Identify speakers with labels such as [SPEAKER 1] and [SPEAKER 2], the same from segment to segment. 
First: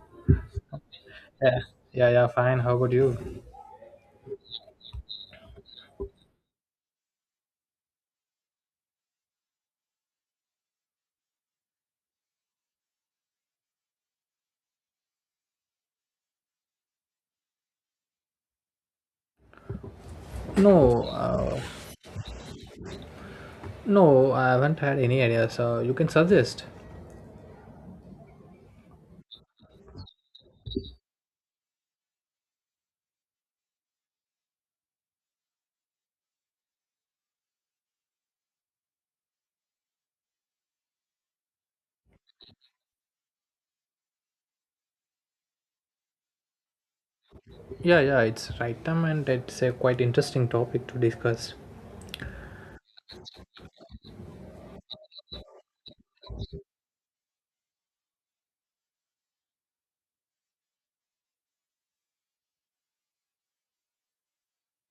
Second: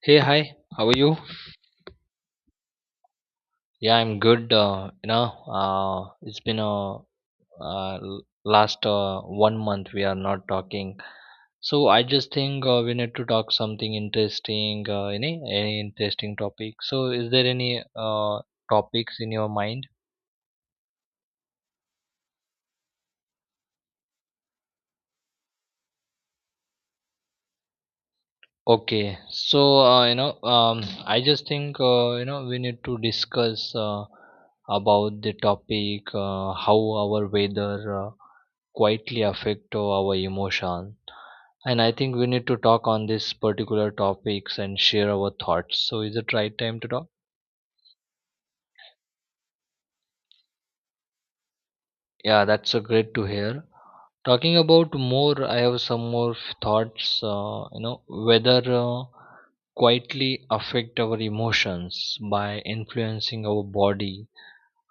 [SPEAKER 1] Hey, hi, how are you?
[SPEAKER 2] Yeah, yeah, yeah, fine. How about you?
[SPEAKER 1] Yeah, I'm good. It's been a last one month we are not talking. So I just think we need to talk something interesting, any interesting topic. So is there any topics in your mind?
[SPEAKER 2] No, no, I haven't had any idea. So you can suggest.
[SPEAKER 1] Okay, so I just think we need to discuss about the topic how our weather quietly affect our emotions. And I think we need to talk on these particular topics and share our thoughts. So, is it right time to talk?
[SPEAKER 2] Yeah, yeah, it's right time and it's a quite interesting topic to discuss.
[SPEAKER 1] Yeah, that's a great to hear. Talking about more, I have some more thoughts. Whether quietly affect our emotions by influencing our body,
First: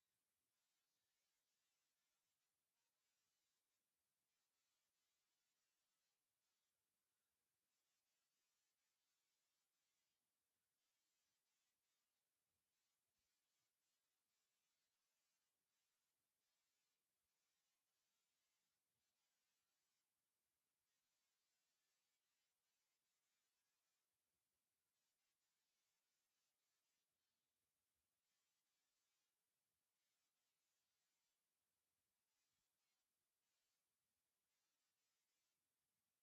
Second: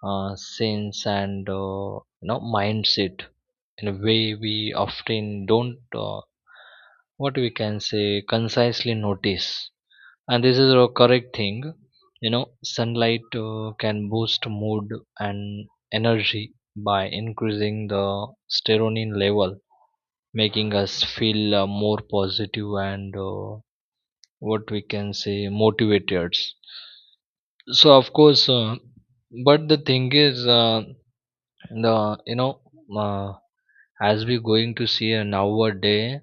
[SPEAKER 1] sense, and mindset in a way we often don't. What we can say concisely notice, and this is a correct thing, you know sunlight can boost mood and energy by increasing the serotonin level, making us feel more positive and what we can say motivated. So of course, but the thing is, the you know uh, as we going to see, nowadays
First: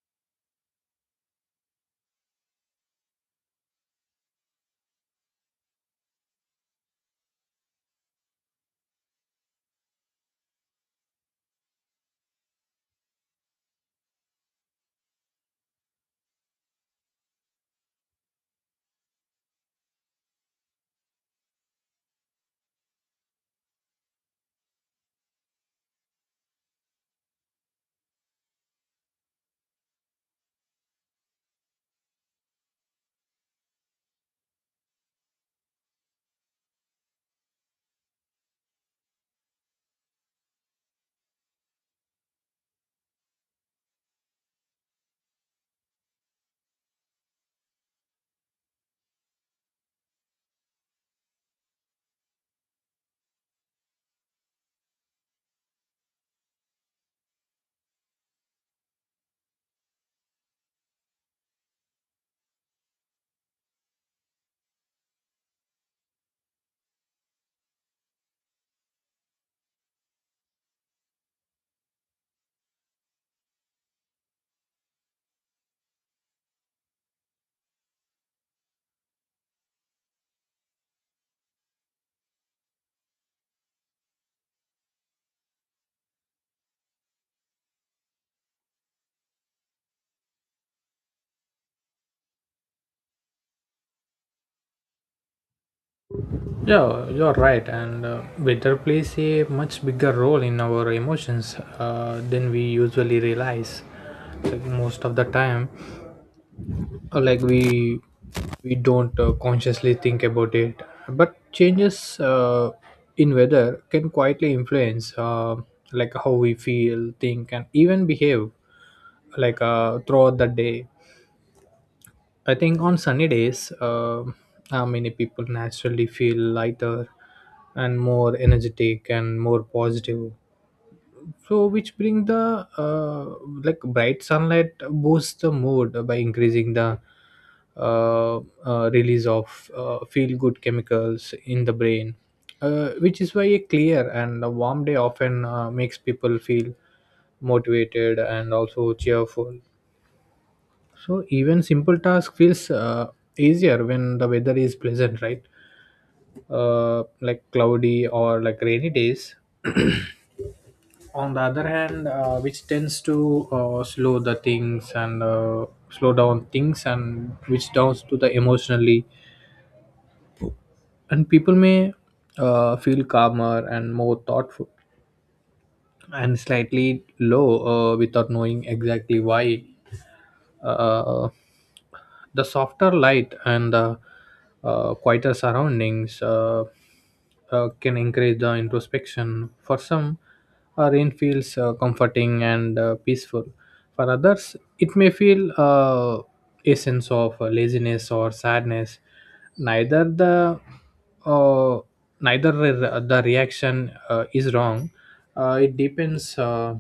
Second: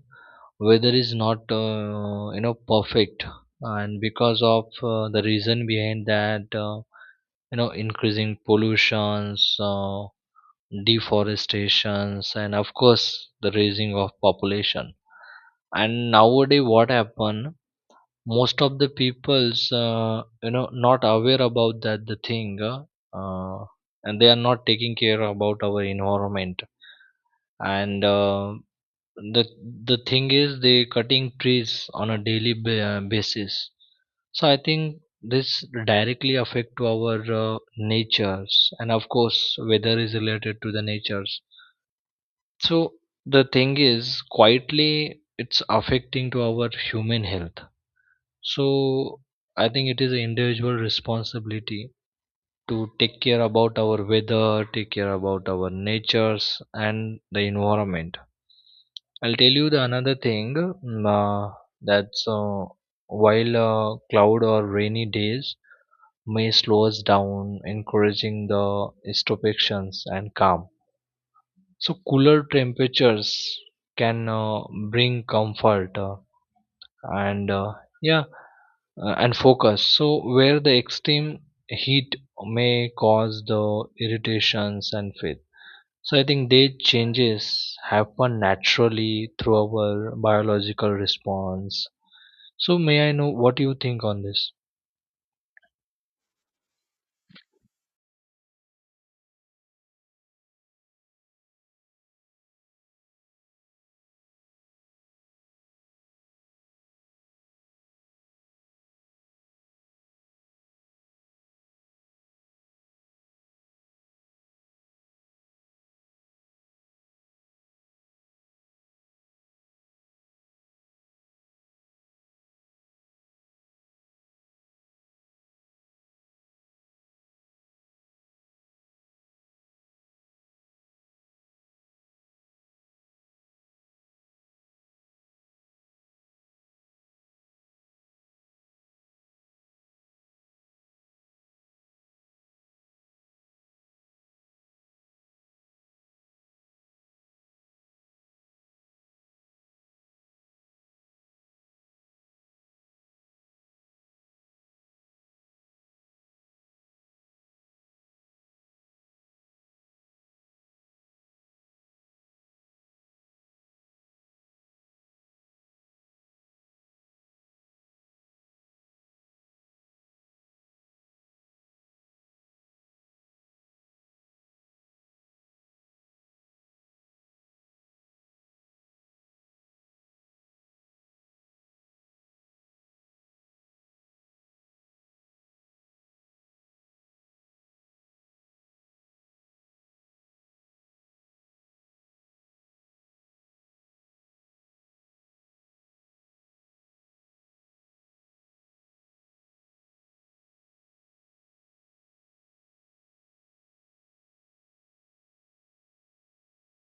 [SPEAKER 1] weather is not, perfect. And because of the reason behind that, increasing pollutions, deforestations, and of course the raising of population. And nowadays what happen, most of the people's not aware about that the thing, uh, and they are not taking care about our environment. And the the thing is they cutting trees on a daily basis. So I think this directly affect to our natures, and of course weather is related to the natures. So the thing is, quietly it's affecting to our human health. So I think it is an individual responsibility to take care about our weather, take care about our natures and the environment. I'll tell you the another thing, that's, while cloud or rainy days may slow us down, encouraging the introspections and calm. So cooler temperatures can bring comfort and yeah, and focus. So where the extreme heat may cause the irritations and faith. So I think they changes happen naturally through our biological response. So may I know what you think on this?
[SPEAKER 2] Yeah, you're right. And weather plays a much bigger role in our emotions than we usually realize. Like most of the time, like we don't consciously think about it, but changes in weather can quietly influence like how we feel, think, and even behave, like throughout the day. I think on sunny days, many people naturally feel lighter and more energetic and more positive. So which bring the like bright sunlight boosts the mood by increasing the uh, release of feel good chemicals in the brain, which is why a clear and a warm day often makes people feel motivated and also cheerful. So even simple task feels easier when the weather is pleasant, right? Like cloudy or like rainy days on the other hand which tends to slow the things and slow down things and which downs to the emotionally, and people may feel calmer and more thoughtful and slightly low without knowing exactly why. Uh, the softer light and the quieter surroundings can encourage the introspection. For some, rain feels comforting and peaceful. For others, it may feel a sense of laziness or sadness. neither the uh, neither re- The reaction is wrong. uh, it depends uh,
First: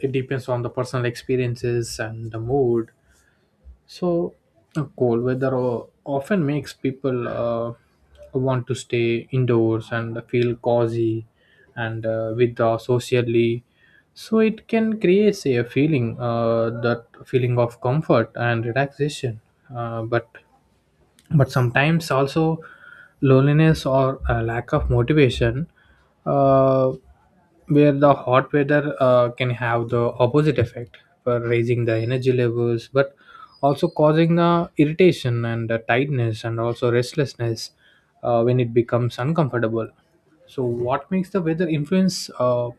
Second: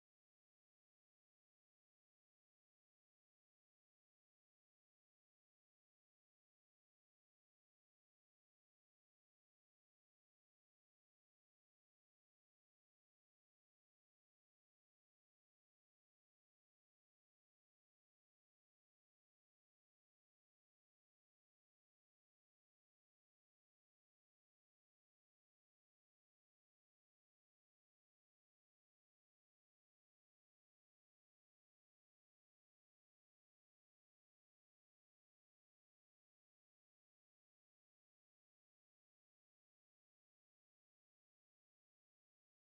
[SPEAKER 2] it depends on the personal experiences and the mood. So cold weather often makes people want to stay indoors and feel cozy and withdraw socially. So it can create, say, a feeling that feeling of comfort and relaxation, but sometimes also loneliness or a lack of motivation. uh, where the hot weather can have the opposite effect, for raising the energy levels, but also causing the irritation and the tightness and also restlessness when it becomes uncomfortable. So what makes the weather influence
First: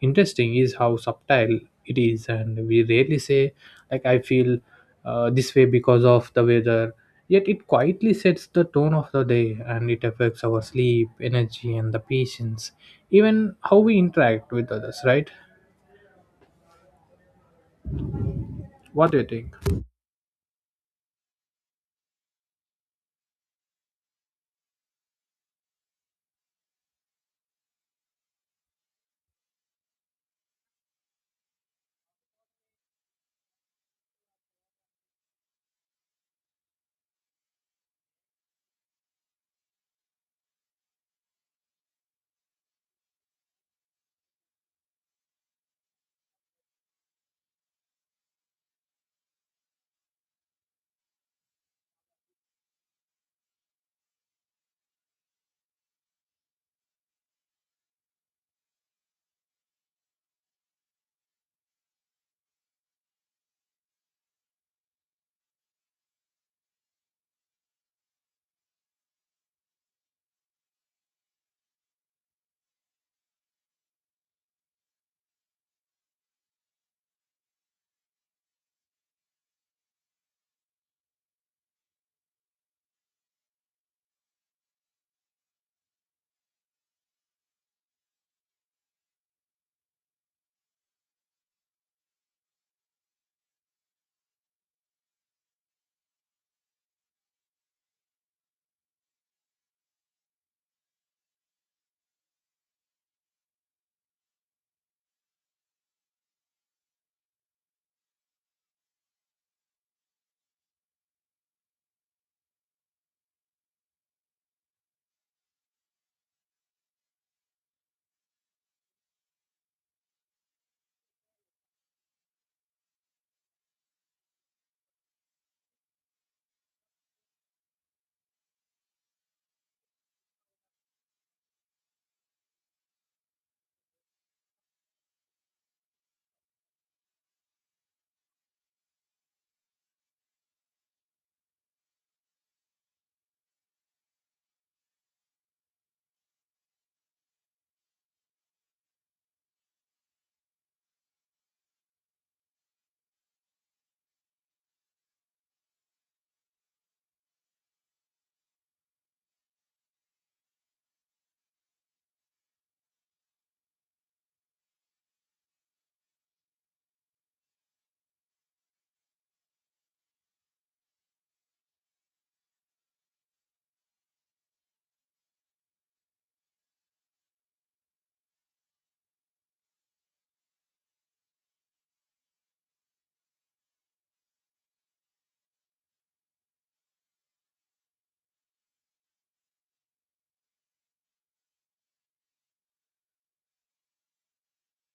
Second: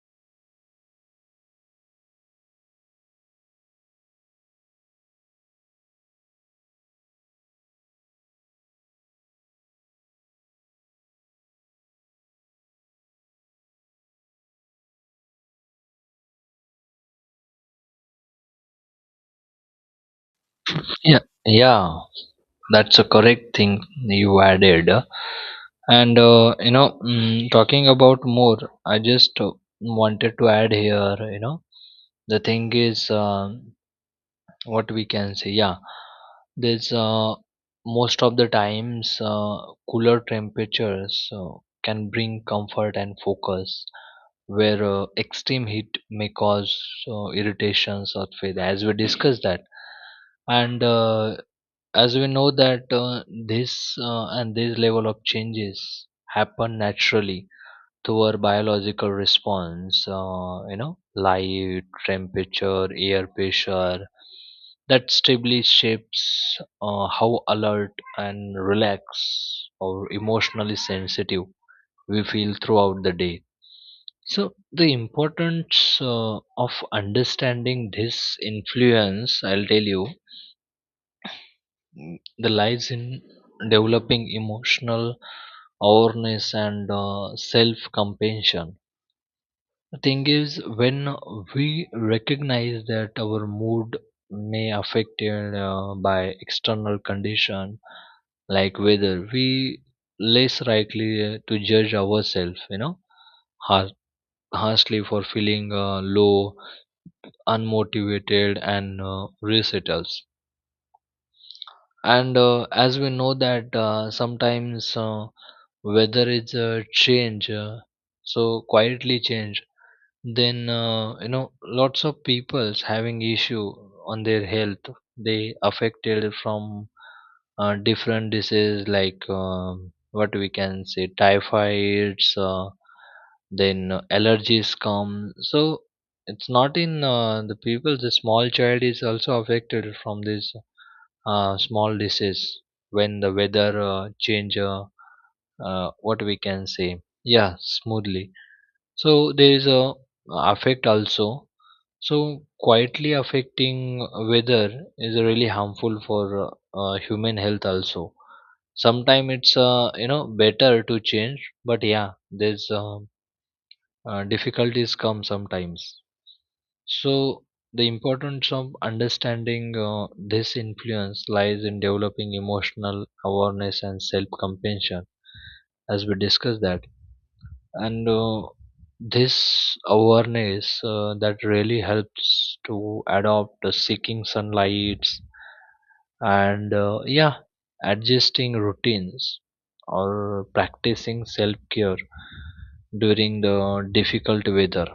[SPEAKER 2] interesting is how subtle it is, and we rarely say, like, I feel this way because of the weather. Yet it quietly sets the tone of the day and it affects our sleep, energy, and the patience, even how we interact with others, right? What do you think?
[SPEAKER 1] Yeah, yeah, that's a correct thing you added. And talking about more, I just wanted to add here. You know, the thing is. What we can say, yeah, there's most of the times, cooler temperatures can bring comfort and focus, where extreme heat may cause irritations or failure, as we discussed that. And as we know that, this and this level of changes happen naturally through our biological response. Light, temperature, air pressure, that stably shapes how alert and relaxed or emotionally sensitive we feel throughout the day. So, the importance of understanding this influence, I'll tell you, the lies in developing emotional awareness and self compassion. The thing is, when we recognize that our mood may affected by external condition like weather, we less likely to judge ourselves, you know, har- harshly for feeling low, unmotivated, and resettles. And as we know that, sometimes weather is a change, so quietly change, then lots of people's having issue on their health. They affected from different diseases like, what we can say, typhoids, then allergies come. So it's not in the people, the small child is also affected from this small disease when the weather change, what we can say, yeah, smoothly. So there is a affect also. So quietly affecting weather is really harmful for human health also. Sometimes it's better to change, but yeah, there's difficulties come sometimes. So the importance of understanding this influence lies in developing emotional awareness and self-compassion, as we discussed that. And this awareness that really helps to adopt seeking sunlights and, yeah, adjusting routines or practicing self care during the difficult weather.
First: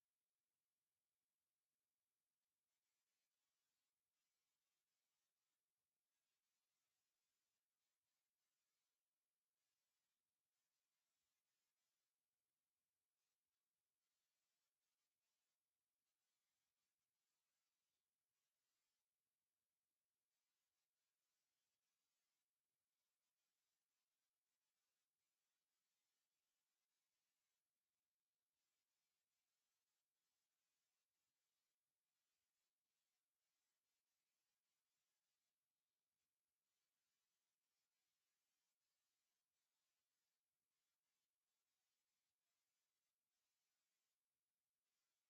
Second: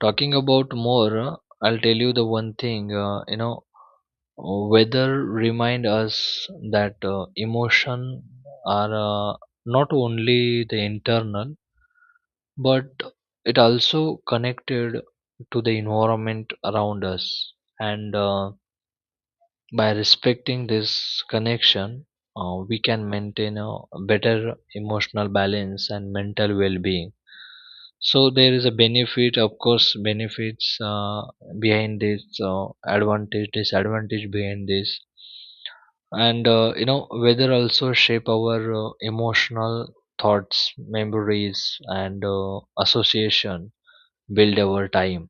[SPEAKER 1] Talking about more, I'll tell you the one thing, weather remind us that emotion are not only the internal, but it also connected to the environment around us. And by respecting this connection, we can maintain a better emotional balance and mental well-being. So there is a benefit, of course, benefits behind this, advantage, disadvantage behind this. And weather also shape our emotional thoughts, memories, and association build over time.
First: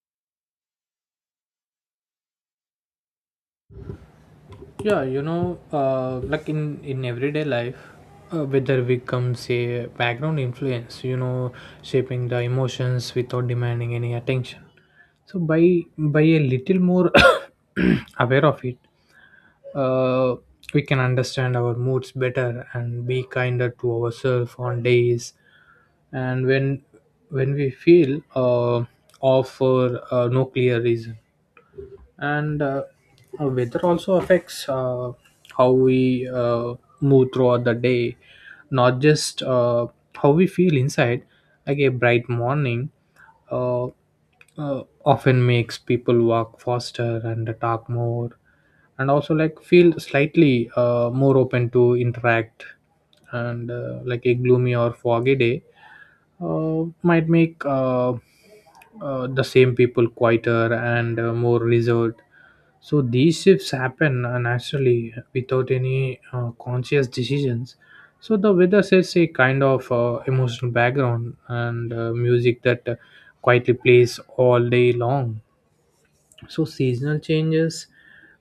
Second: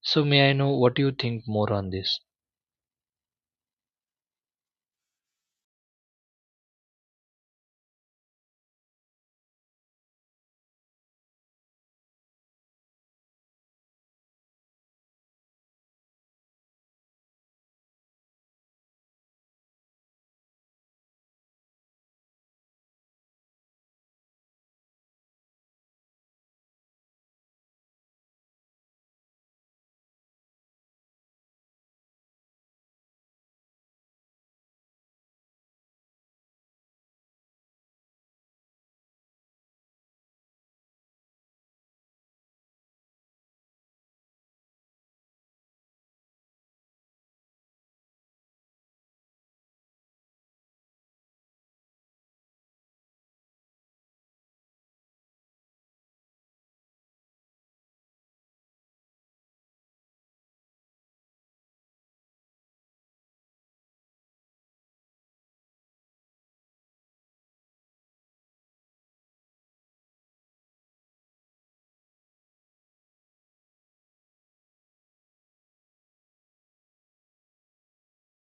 [SPEAKER 1] So may I know what you think more on this?
[SPEAKER 2] Yeah, you know, like in everyday life, weather becomes a background influence. You know, shaping the emotions without demanding any attention. So by a little more aware of it, uh, we can understand our moods better and be kinder to ourselves on days. And when we feel off for no clear reason. And Weather also affects how we move throughout the day, not just how we feel inside. Like a bright morning uh, often makes people walk faster and talk more and also, like, feel slightly more open to interact. And like a gloomy or foggy day might make the same people quieter and more reserved. So these shifts happen naturally without any conscious decisions. So the weather sets a kind of emotional background and music that quietly plays all day long. So seasonal changes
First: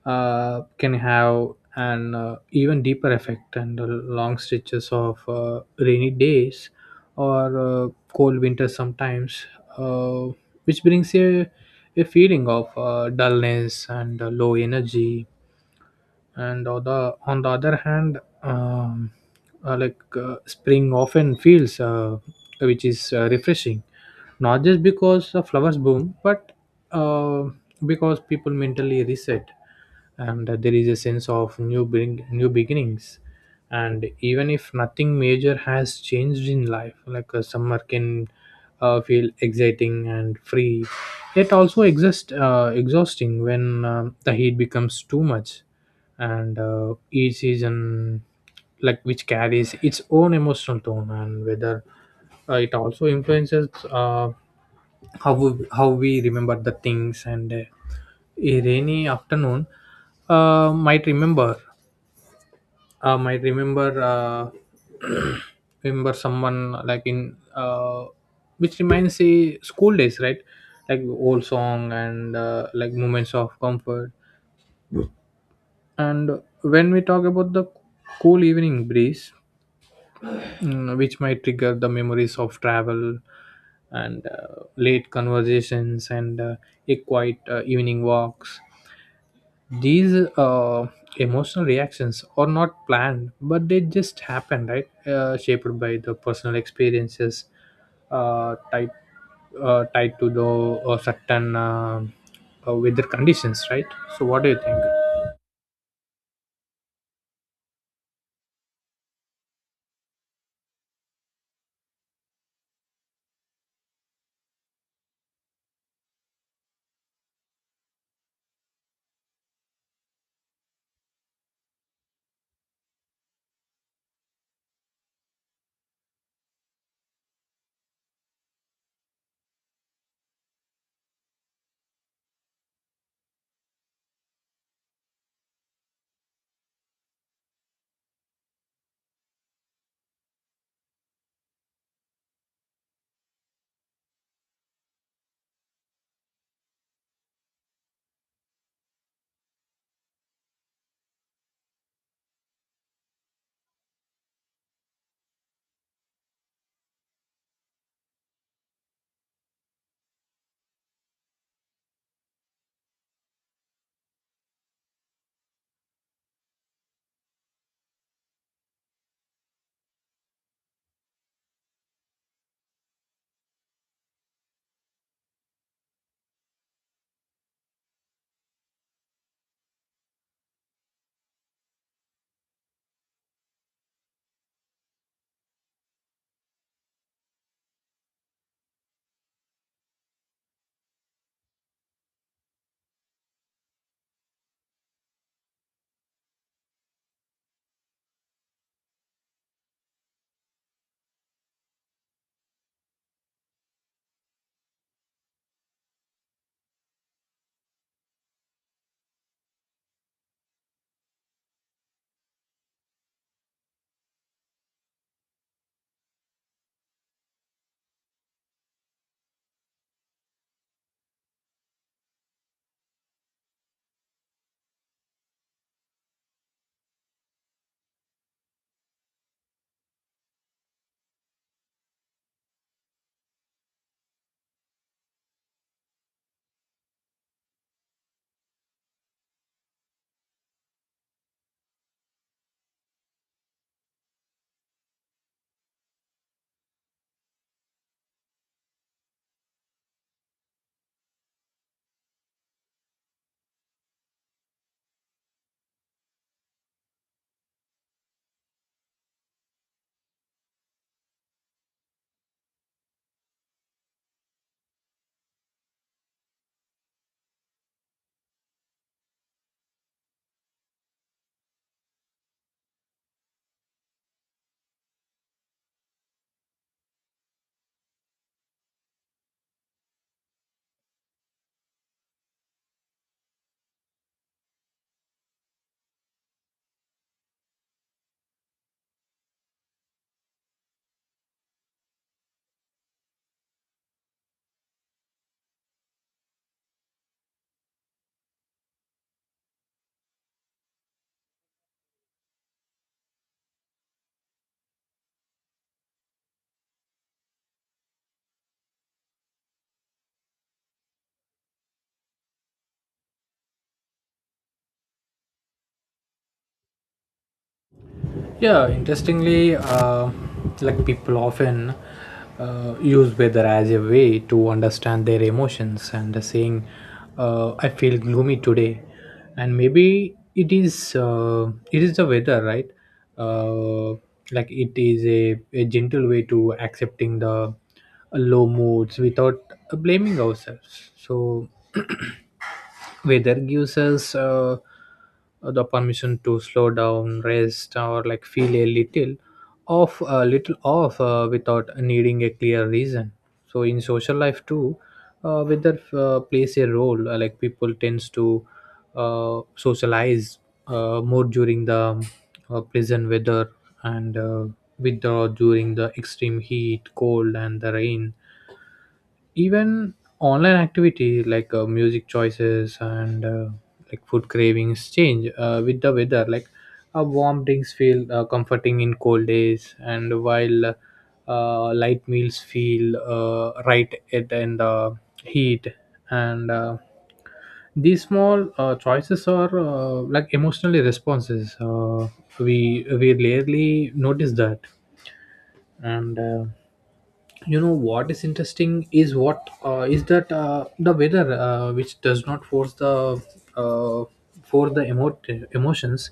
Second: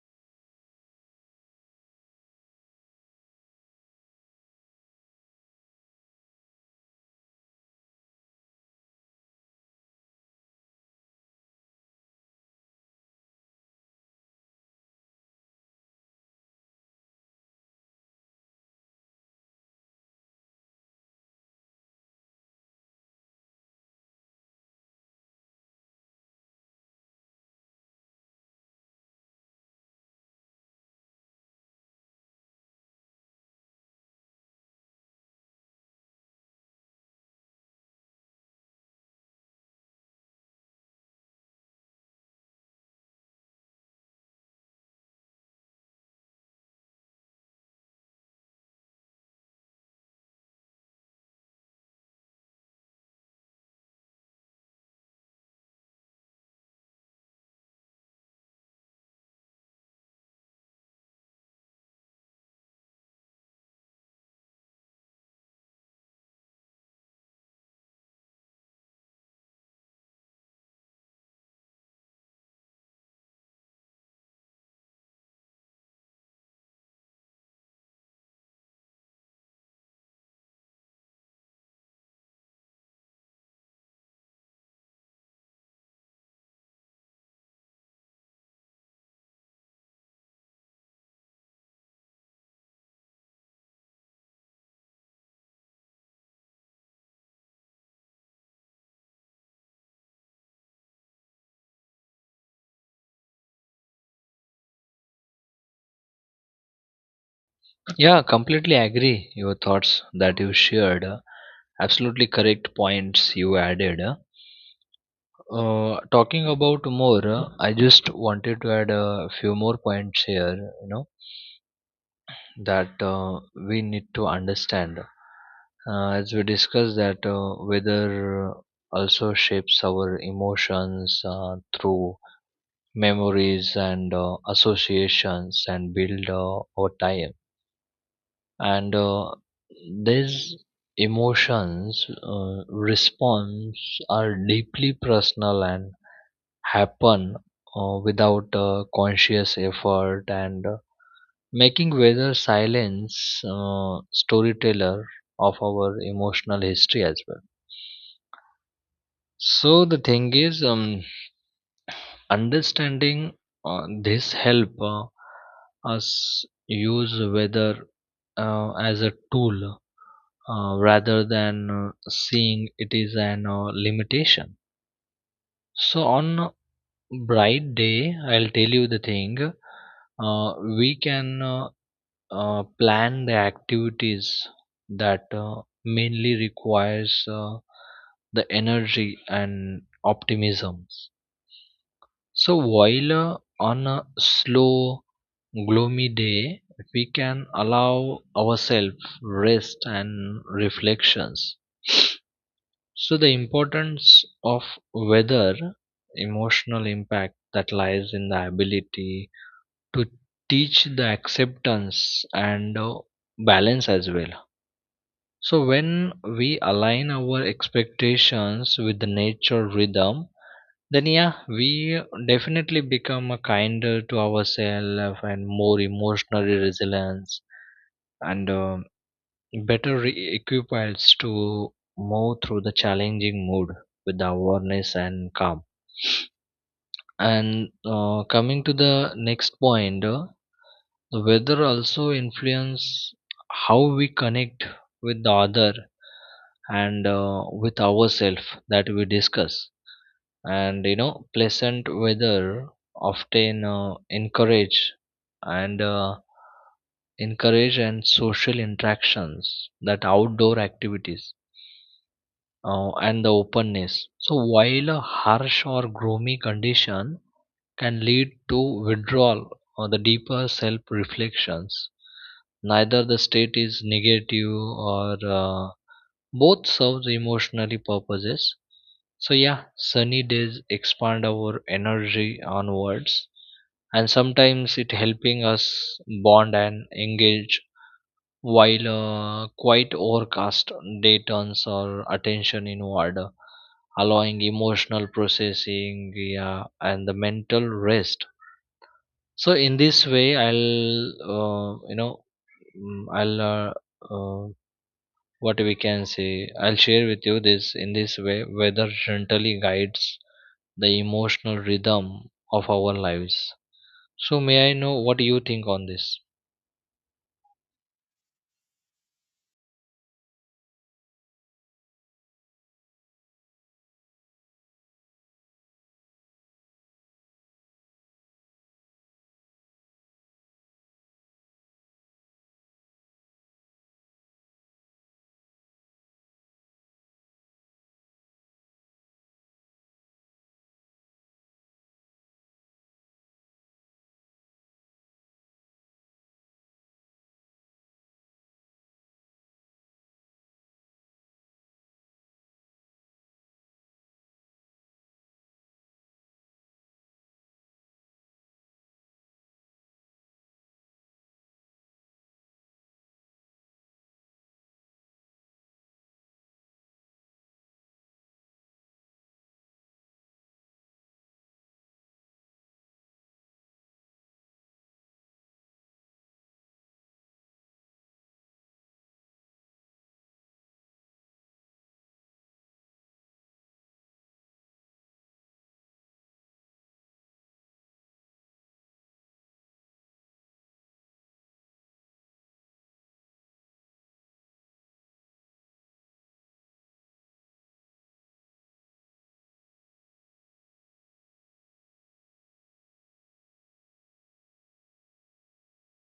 [SPEAKER 2] can have an even deeper effect, and the long stretches of rainy days or cold winters sometimes uh, which brings a feeling of dullness and low energy. And on on the other hand, like spring often feels which is refreshing, not just because the flowers bloom, but uh, because people mentally reset and there is a sense of new beginnings. And even if nothing major has changed in life, like a summer can feel exciting and free, yet also exist exhausting when the heat becomes too much. And each season, like, which carries its own emotional tone. And whether it also influences how how we remember the things. And a rainy afternoon might remember uh, might remember uh, remember someone, like, in which reminds a school days, right? Like old song and like moments of comfort. And when we talk about the cool evening breeze, which might trigger the memories of travel and late conversations and a quiet evening walks. These emotional reactions are not planned, but they just happen, right? Shaped by the personal experiences, uh, tied tied to the certain weather conditions, right? So, what do you think?
[SPEAKER 1] Yeah, completely agree. Your thoughts that you shared, absolutely correct points you added. Talking about more, I just wanted to add a few more points here, you know, that we need to understand. As we discussed, that weather also shapes our emotions through memories and associations, and build over time. And these emotions response are deeply personal and happen without conscious effort, and making weather silence storyteller of our emotional history as well. So the thing is, understanding this help us use weather as a tool, rather than seeing it is an limitation. So on a bright day, I'll tell you the thing, we can plan the activities that mainly requires uh, the energy and optimism. So while on a slow, gloomy day, we can allow ourselves rest and reflections. So the importance of weather, emotional impact that lies in the ability to teach the acceptance and balance as well. So when we align our expectations with the nature rhythm, then, yeah, we definitely become a kinder to ourselves and more emotionally resilient, and better equipped to move through the challenging mood with the awareness and calm. And coming to the next point, the weather also influence how we connect with the other and with ourselves, that we discuss. And you know pleasant weather often encourage and social interactions, that outdoor activities and the openness. So while a harsh or gloomy condition can lead to withdrawal or the deeper self reflections, neither the state is negative or both serve emotionally purposes. So, yeah, sunny days expand our energy onwards, and sometimes it helping us bond and engage, while quite overcast day turns our attention inward, allowing emotional processing, yeah, and the mental rest. So in this way I'll, uh, you know mm, i'll uh, uh, what we can say, I'll share with you this. In this way weather gently guides the emotional rhythm of our lives. So may I know what you think on this?
[SPEAKER 2] Yeah, interestingly, like people often use weather as a way to understand their emotions, and saying, "I feel gloomy today," and maybe it is the weather, right? Uh, like it is a gentle way to accepting the low moods without blaming ourselves. So weather gives us. The permission to slow down, rest, or like feel a little off without needing a clear reason. So in social life too, weather plays a role, like people tends to socialize more during the pleasant weather and withdraw during the extreme heat, cold, and the rain. Even online activity like music choices and like food cravings change with the weather, like warm drinks feel comforting in cold days, and while light meals feel right at in the heat. And these small choices are like emotionally responses we rarely notice that. And you know what is interesting is what is that the weather which does not force the uh, for the emo- emotions,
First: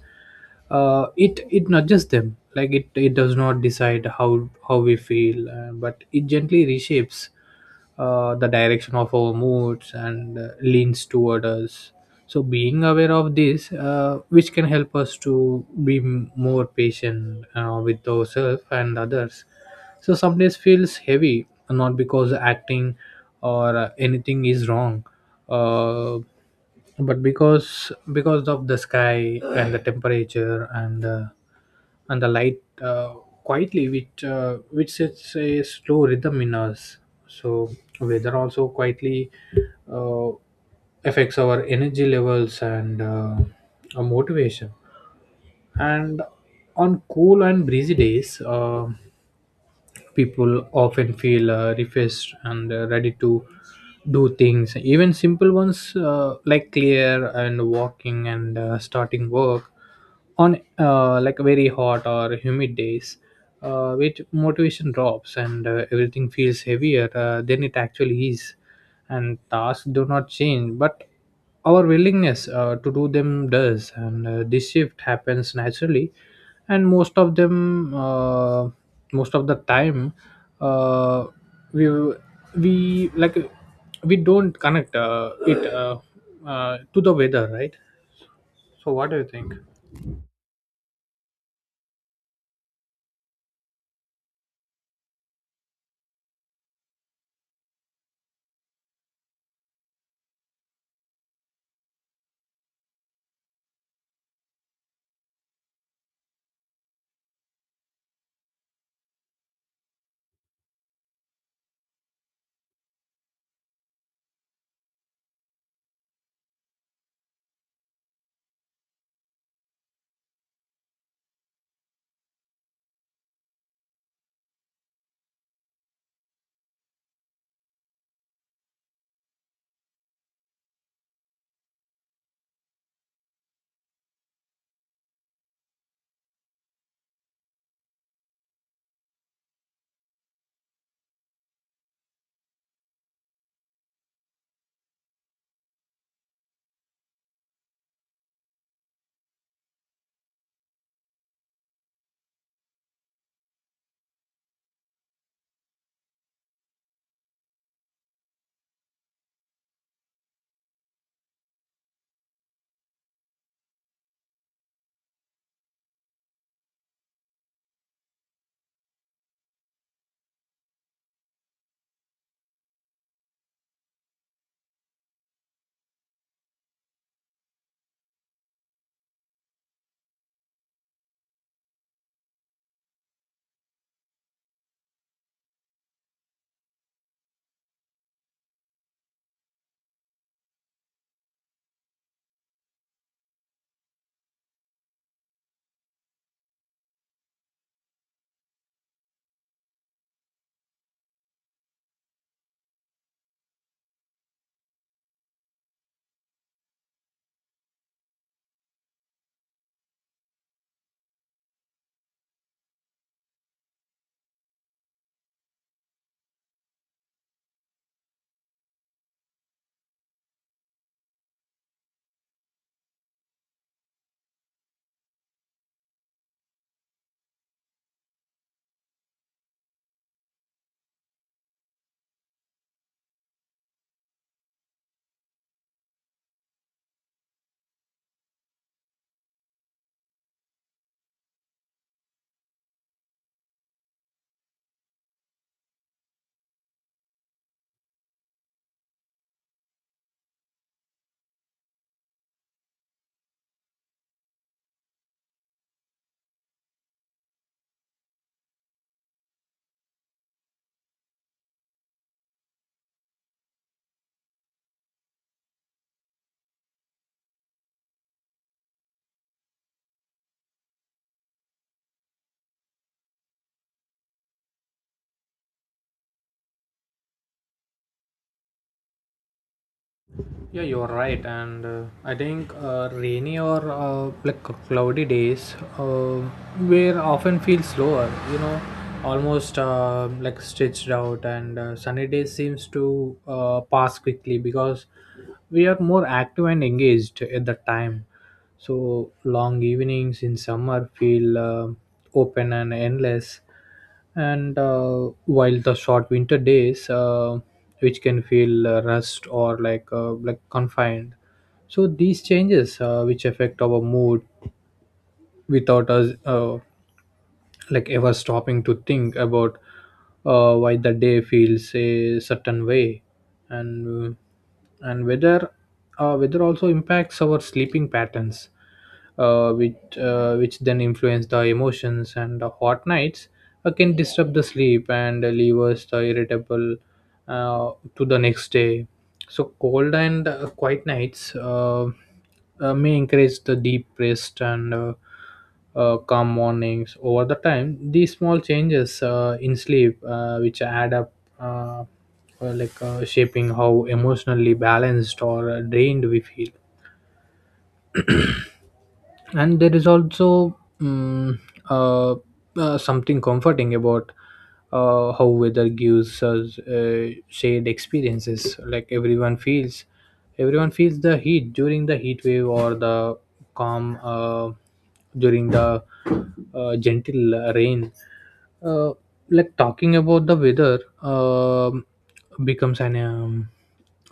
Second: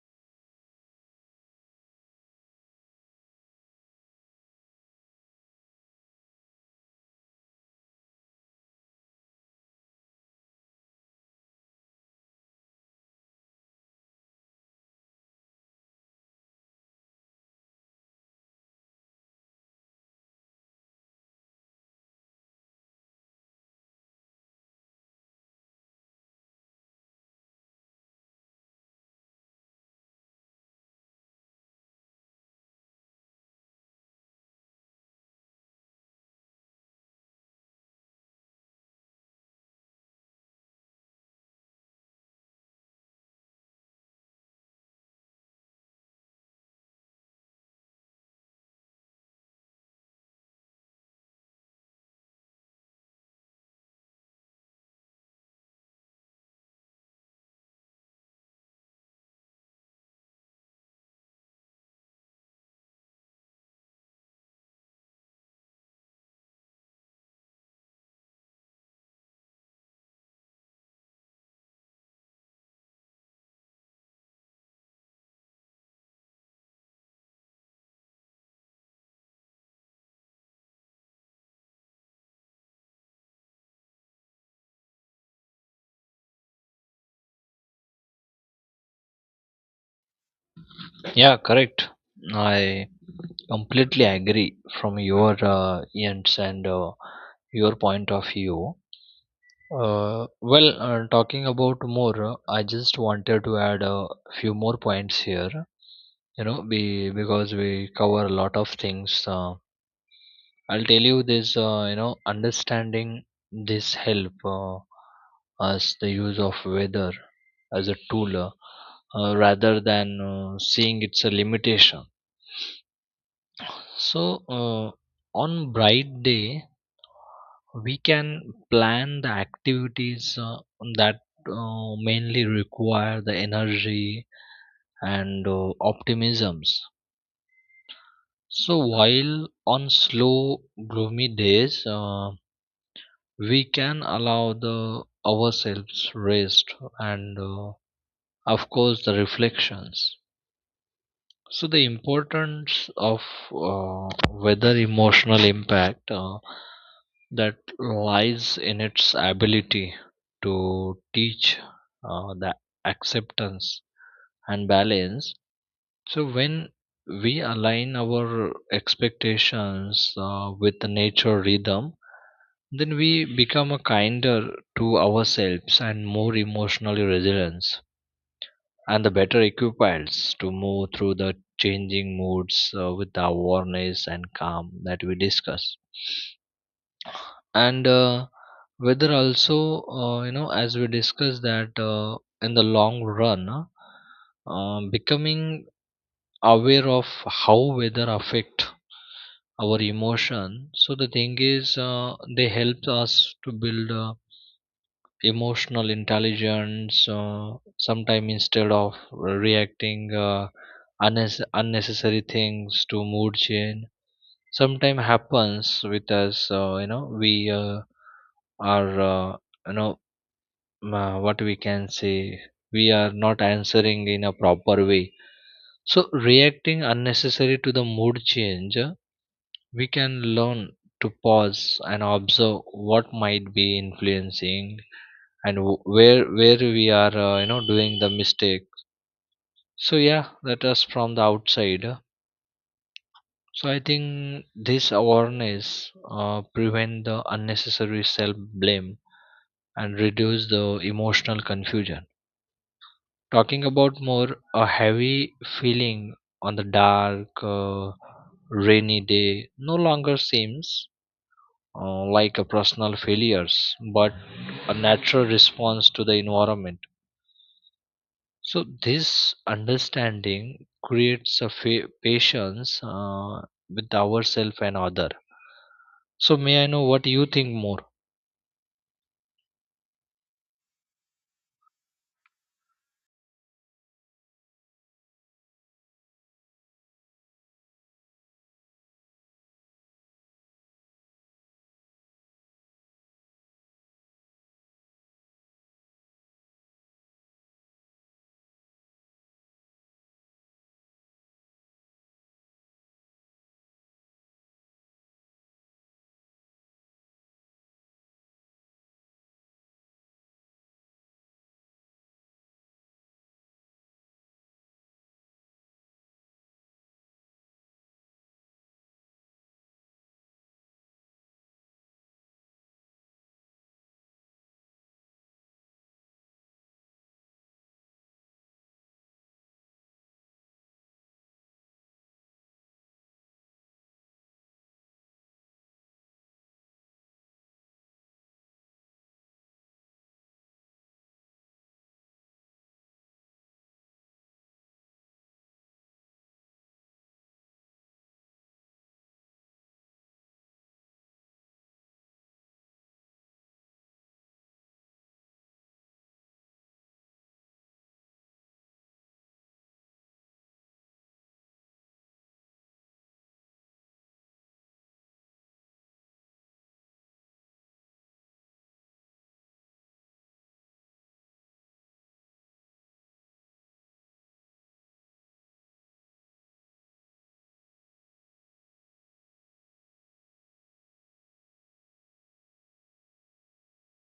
[SPEAKER 2] it nudges them, like it does not decide how we feel, but it gently reshapes the direction of our moods and leans toward us. So being aware of this which can help us to be more patient with ourselves and others. So some days feels heavy, not because acting or anything is wrong, uh, but because of the sky and the temperature and the light quietly which sets a slow rhythm in us. So weather also quietly uh, affects our energy levels and our motivation. And on cool and breezy days, people often feel refreshed and ready to do things, even simple ones, like clear and walking and starting work. On like very hot or humid days, which motivation drops and everything feels heavier than it actually is, and tasks do not change but our willingness to do them does. And this shift happens naturally. And most of the time, uh, we we like we don't connect it to the weather, right? So what do you think?
[SPEAKER 1] Yeah, correct. I completely agree from your ends and your point of view. uh, well, talking about more, I just wanted to add a few more points here, you know, we, because we cover a lot of things, I'll tell you this. Understanding this help us the use of weather as a tool, rather than seeing it's a limitation. So on bright day, we can plan the activities that mainly require the energy and optimisms. So while on slow, gloomy days, we can allow the ourselves rest and, of course, the reflections. So the importance of whether emotional impact that lies in its ability to teach the acceptance and balance. So when we align our expectations with the nature rhythm, then we become a kinder to ourselves and more emotionally resilient, and the better equipped to move through the changing moods with the awareness and calm, that we discuss. And whether also, as we discussed that, in the long run, becoming aware of how weather affect our emotion. So the thing is, they help us to build emotional intelligence. Sometime, instead of reacting unnecessary things to mood change. Sometime happens with us, you know we are you know what we can say, we are not answering in a proper way. So, reacting unnecessary to the mood change, we can learn to pause and observe what might be influencing, and where we are, doing the mistake. So, yeah, that is from the outside. So, I think this awareness prevent the unnecessary self blame and reduce the emotional confusion. Talking about more, a heavy feeling on the dark, rainy day no longer seems like a personal failures, but a natural response to the environment. So this understanding creates a patience with ourselves and other. So may I know what you think more?
[SPEAKER 2] Yeah, you're right. And I think rainy or like cloudy days where often feel slower. You know, almost like stretched out. And sunny days seems to pass quickly because we are more active and engaged at that time. So long evenings in summer feel open and endless, and while the short winter days which can feel rust or like confined. So these changes which affect our mood without us like ever stopping to think about why the day feels a certain way. And and whether uh, weather also impacts our sleeping patterns, which then influence the emotions. And the hot nights can disturb the sleep and leave us the irritable to the next day. So cold and quiet nights may encourage the deep rest and calm mornings. Over the time, these small changes in sleep, which add up, uh, like shaping how emotionally balanced or drained we feel. And there is also uh, something comforting about how weather gives us shared experiences, like everyone feels the heat during the heat wave, or the calm during the gentle rain. uh, like talking about the weather um becomes an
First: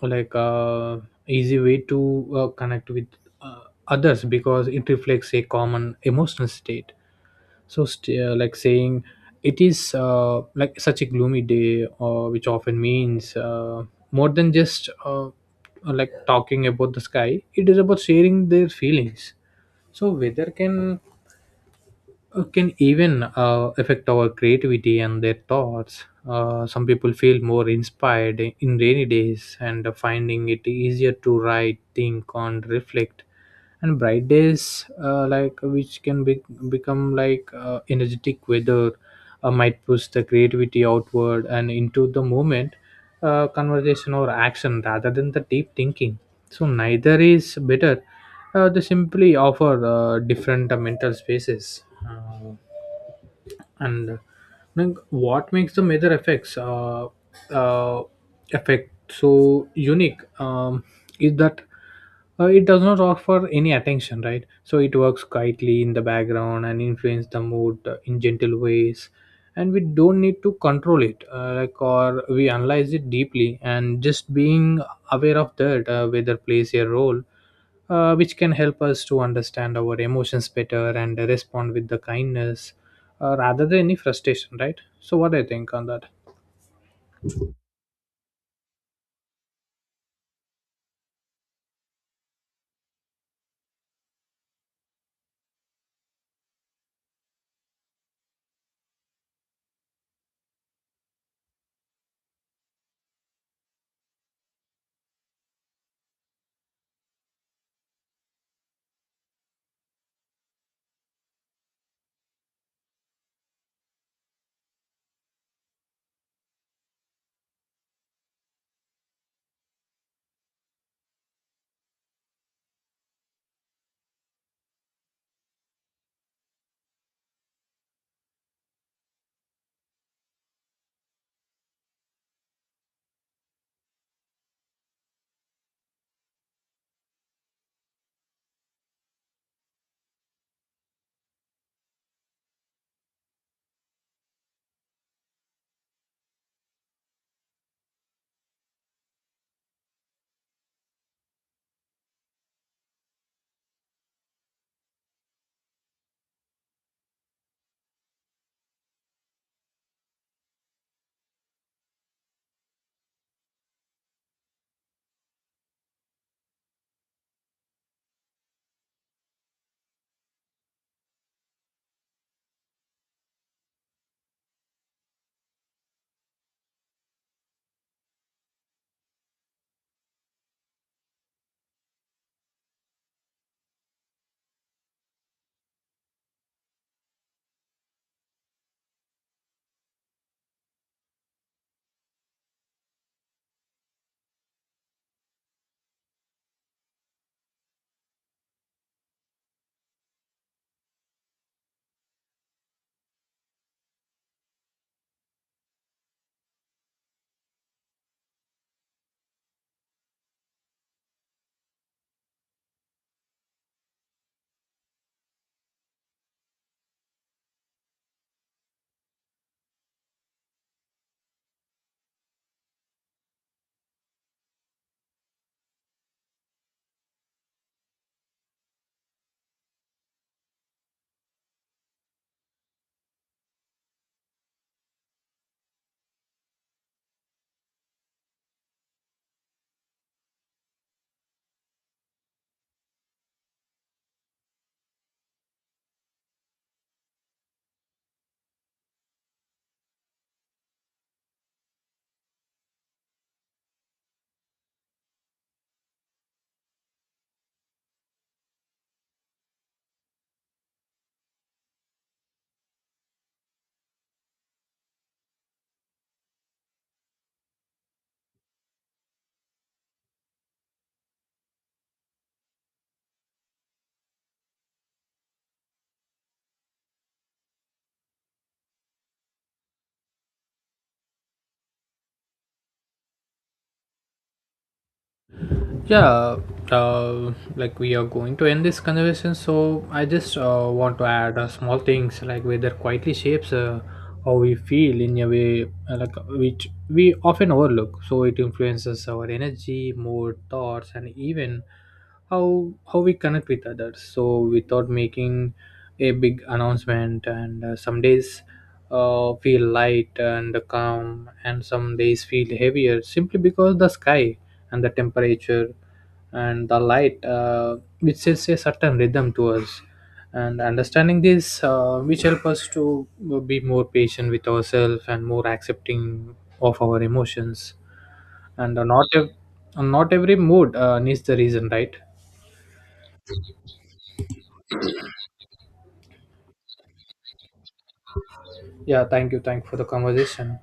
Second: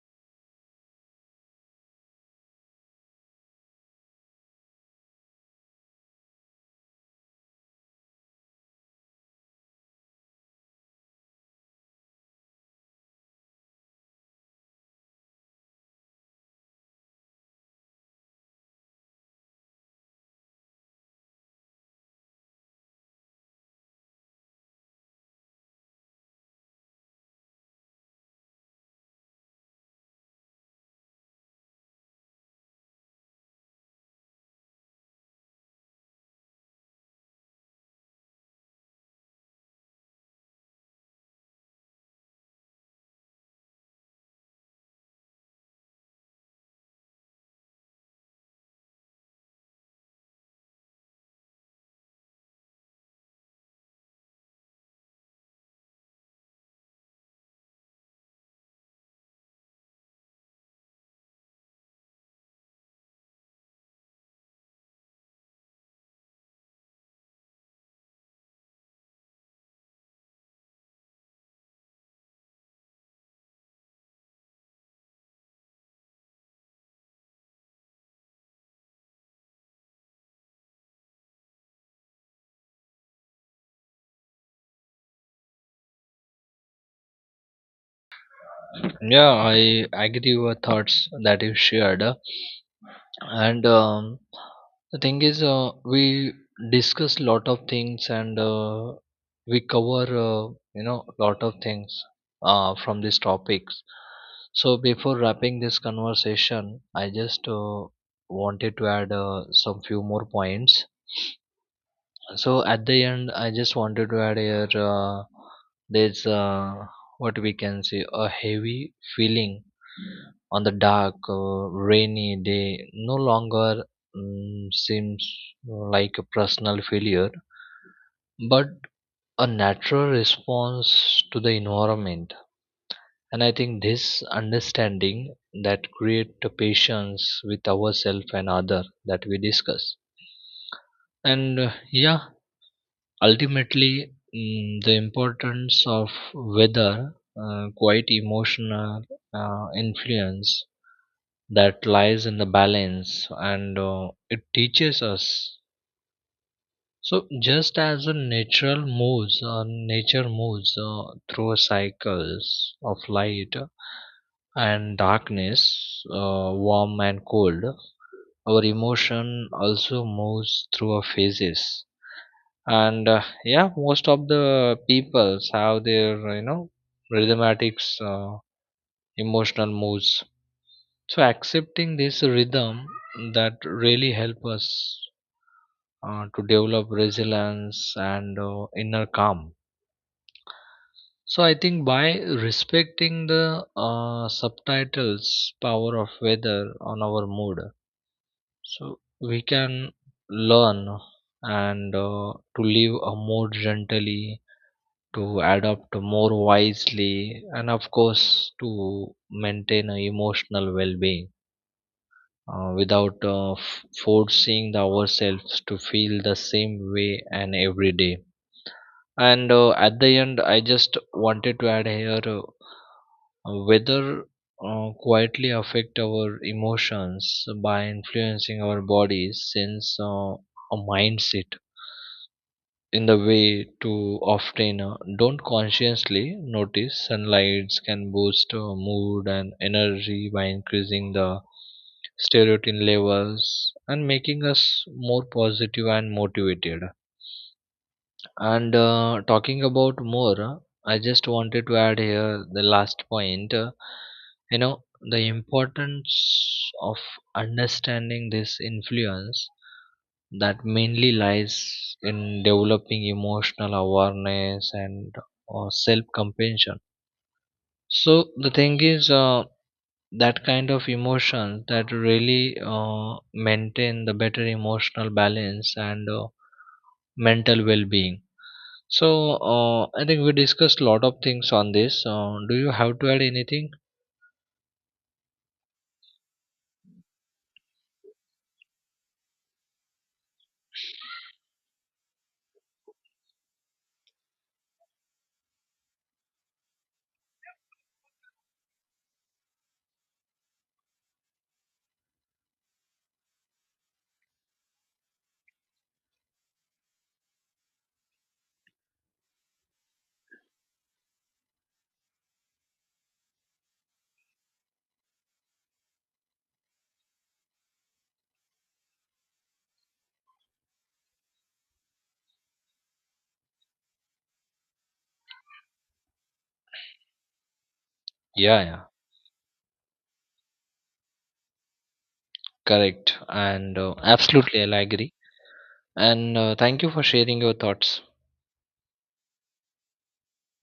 [SPEAKER 2] like easy way to connect with uh, others, because it reflects a common emotional state. So like saying it is like such a gloomy day which often means more than just like talking about the sky, it is about sharing their feelings. So weather can even affect our creativity and their thoughts. Some people feel more inspired in rainy days and finding it easier to write, think, and reflect. And bright days, like become like energetic weather, might push the creativity outward and into the moment, conversation or action rather than the deep thinking. So neither is better, they simply offer different mental spaces. Uh, and Like, what makes the major effects uh, effect so unique, is that it does not offer any attention, right? So it works quietly in the background and influence the mood in gentle ways. And we don't need to control it, like, or we analyze it deeply, and just being aware of that whether plays a role which can help us to understand our emotions better and respond with the kindness rather than any frustration, right? So, what do you think on that?
[SPEAKER 1] Yeah, I agree with your thoughts that you shared. And the thing is, we discuss lot of things, and we cover, lot of things from these topics. So before wrapping this conversation, I just wanted to add some few more points. So at the end, I just wanted to add here, there's, what we can say, a heavy feeling on the dark, rainy day no longer seems like a personal failure, but a natural response to the environment. And I think this understanding that create the patience with ourselves and other, that we discuss. And, yeah, ultimately, the importance of weather, quite emotional influence that lies in the balance, and it teaches us. So, just as a natural moves, nature moves through cycles of light and darkness, warm and cold, our emotion also moves through our phases. And, yeah, most of the peoples have their, you know, rhythmatics emotional moves. So accepting this rhythm that really help us to develop resilience and inner calm. So I think by respecting the subtitles power of weather on our mood, so we can learn and to live a more gently, to adopt more wisely, and of course to maintain a emotional well-being without forcing the ourselves to feel the same way and every day. And at the end I just wanted to add here, whether quietly affect our emotions by influencing our bodies since, a mindset in the way to often don't consciously notice. Sunlights can boost mood and energy by increasing the serotonin levels and making us more positive and motivated. And talking about more, I just wanted to add here the last point. You know, the importance of understanding this influence that mainly lies in developing emotional awareness and self compassion. So the thing is, that kind of emotions that really maintain the better emotional balance and mental well being. So I think we discussed a lot of things on this. Do you have to add anything?
[SPEAKER 2] Yeah, like we are going to end this conversation, so I just want to add small things, like weather quietly shapes how we feel in a way like which we often overlook. So it influences our energy, mood, thoughts, and even how we connect with others. So without making a big announcement, and some days feel light and calm, and some days feel heavier simply because the sky and the temperature and the light, which sets a certain rhythm to us. And understanding this, which help us to be more patient with ourselves and more accepting of our emotions.
[SPEAKER 1] Yeah,
[SPEAKER 2] And
[SPEAKER 1] yeah,
[SPEAKER 2] not every mood needs the reason, right?
[SPEAKER 1] correct, and absolutely, I'll agree. And thank you for sharing your thoughts.
[SPEAKER 2] Yeah, thank you for the conversation.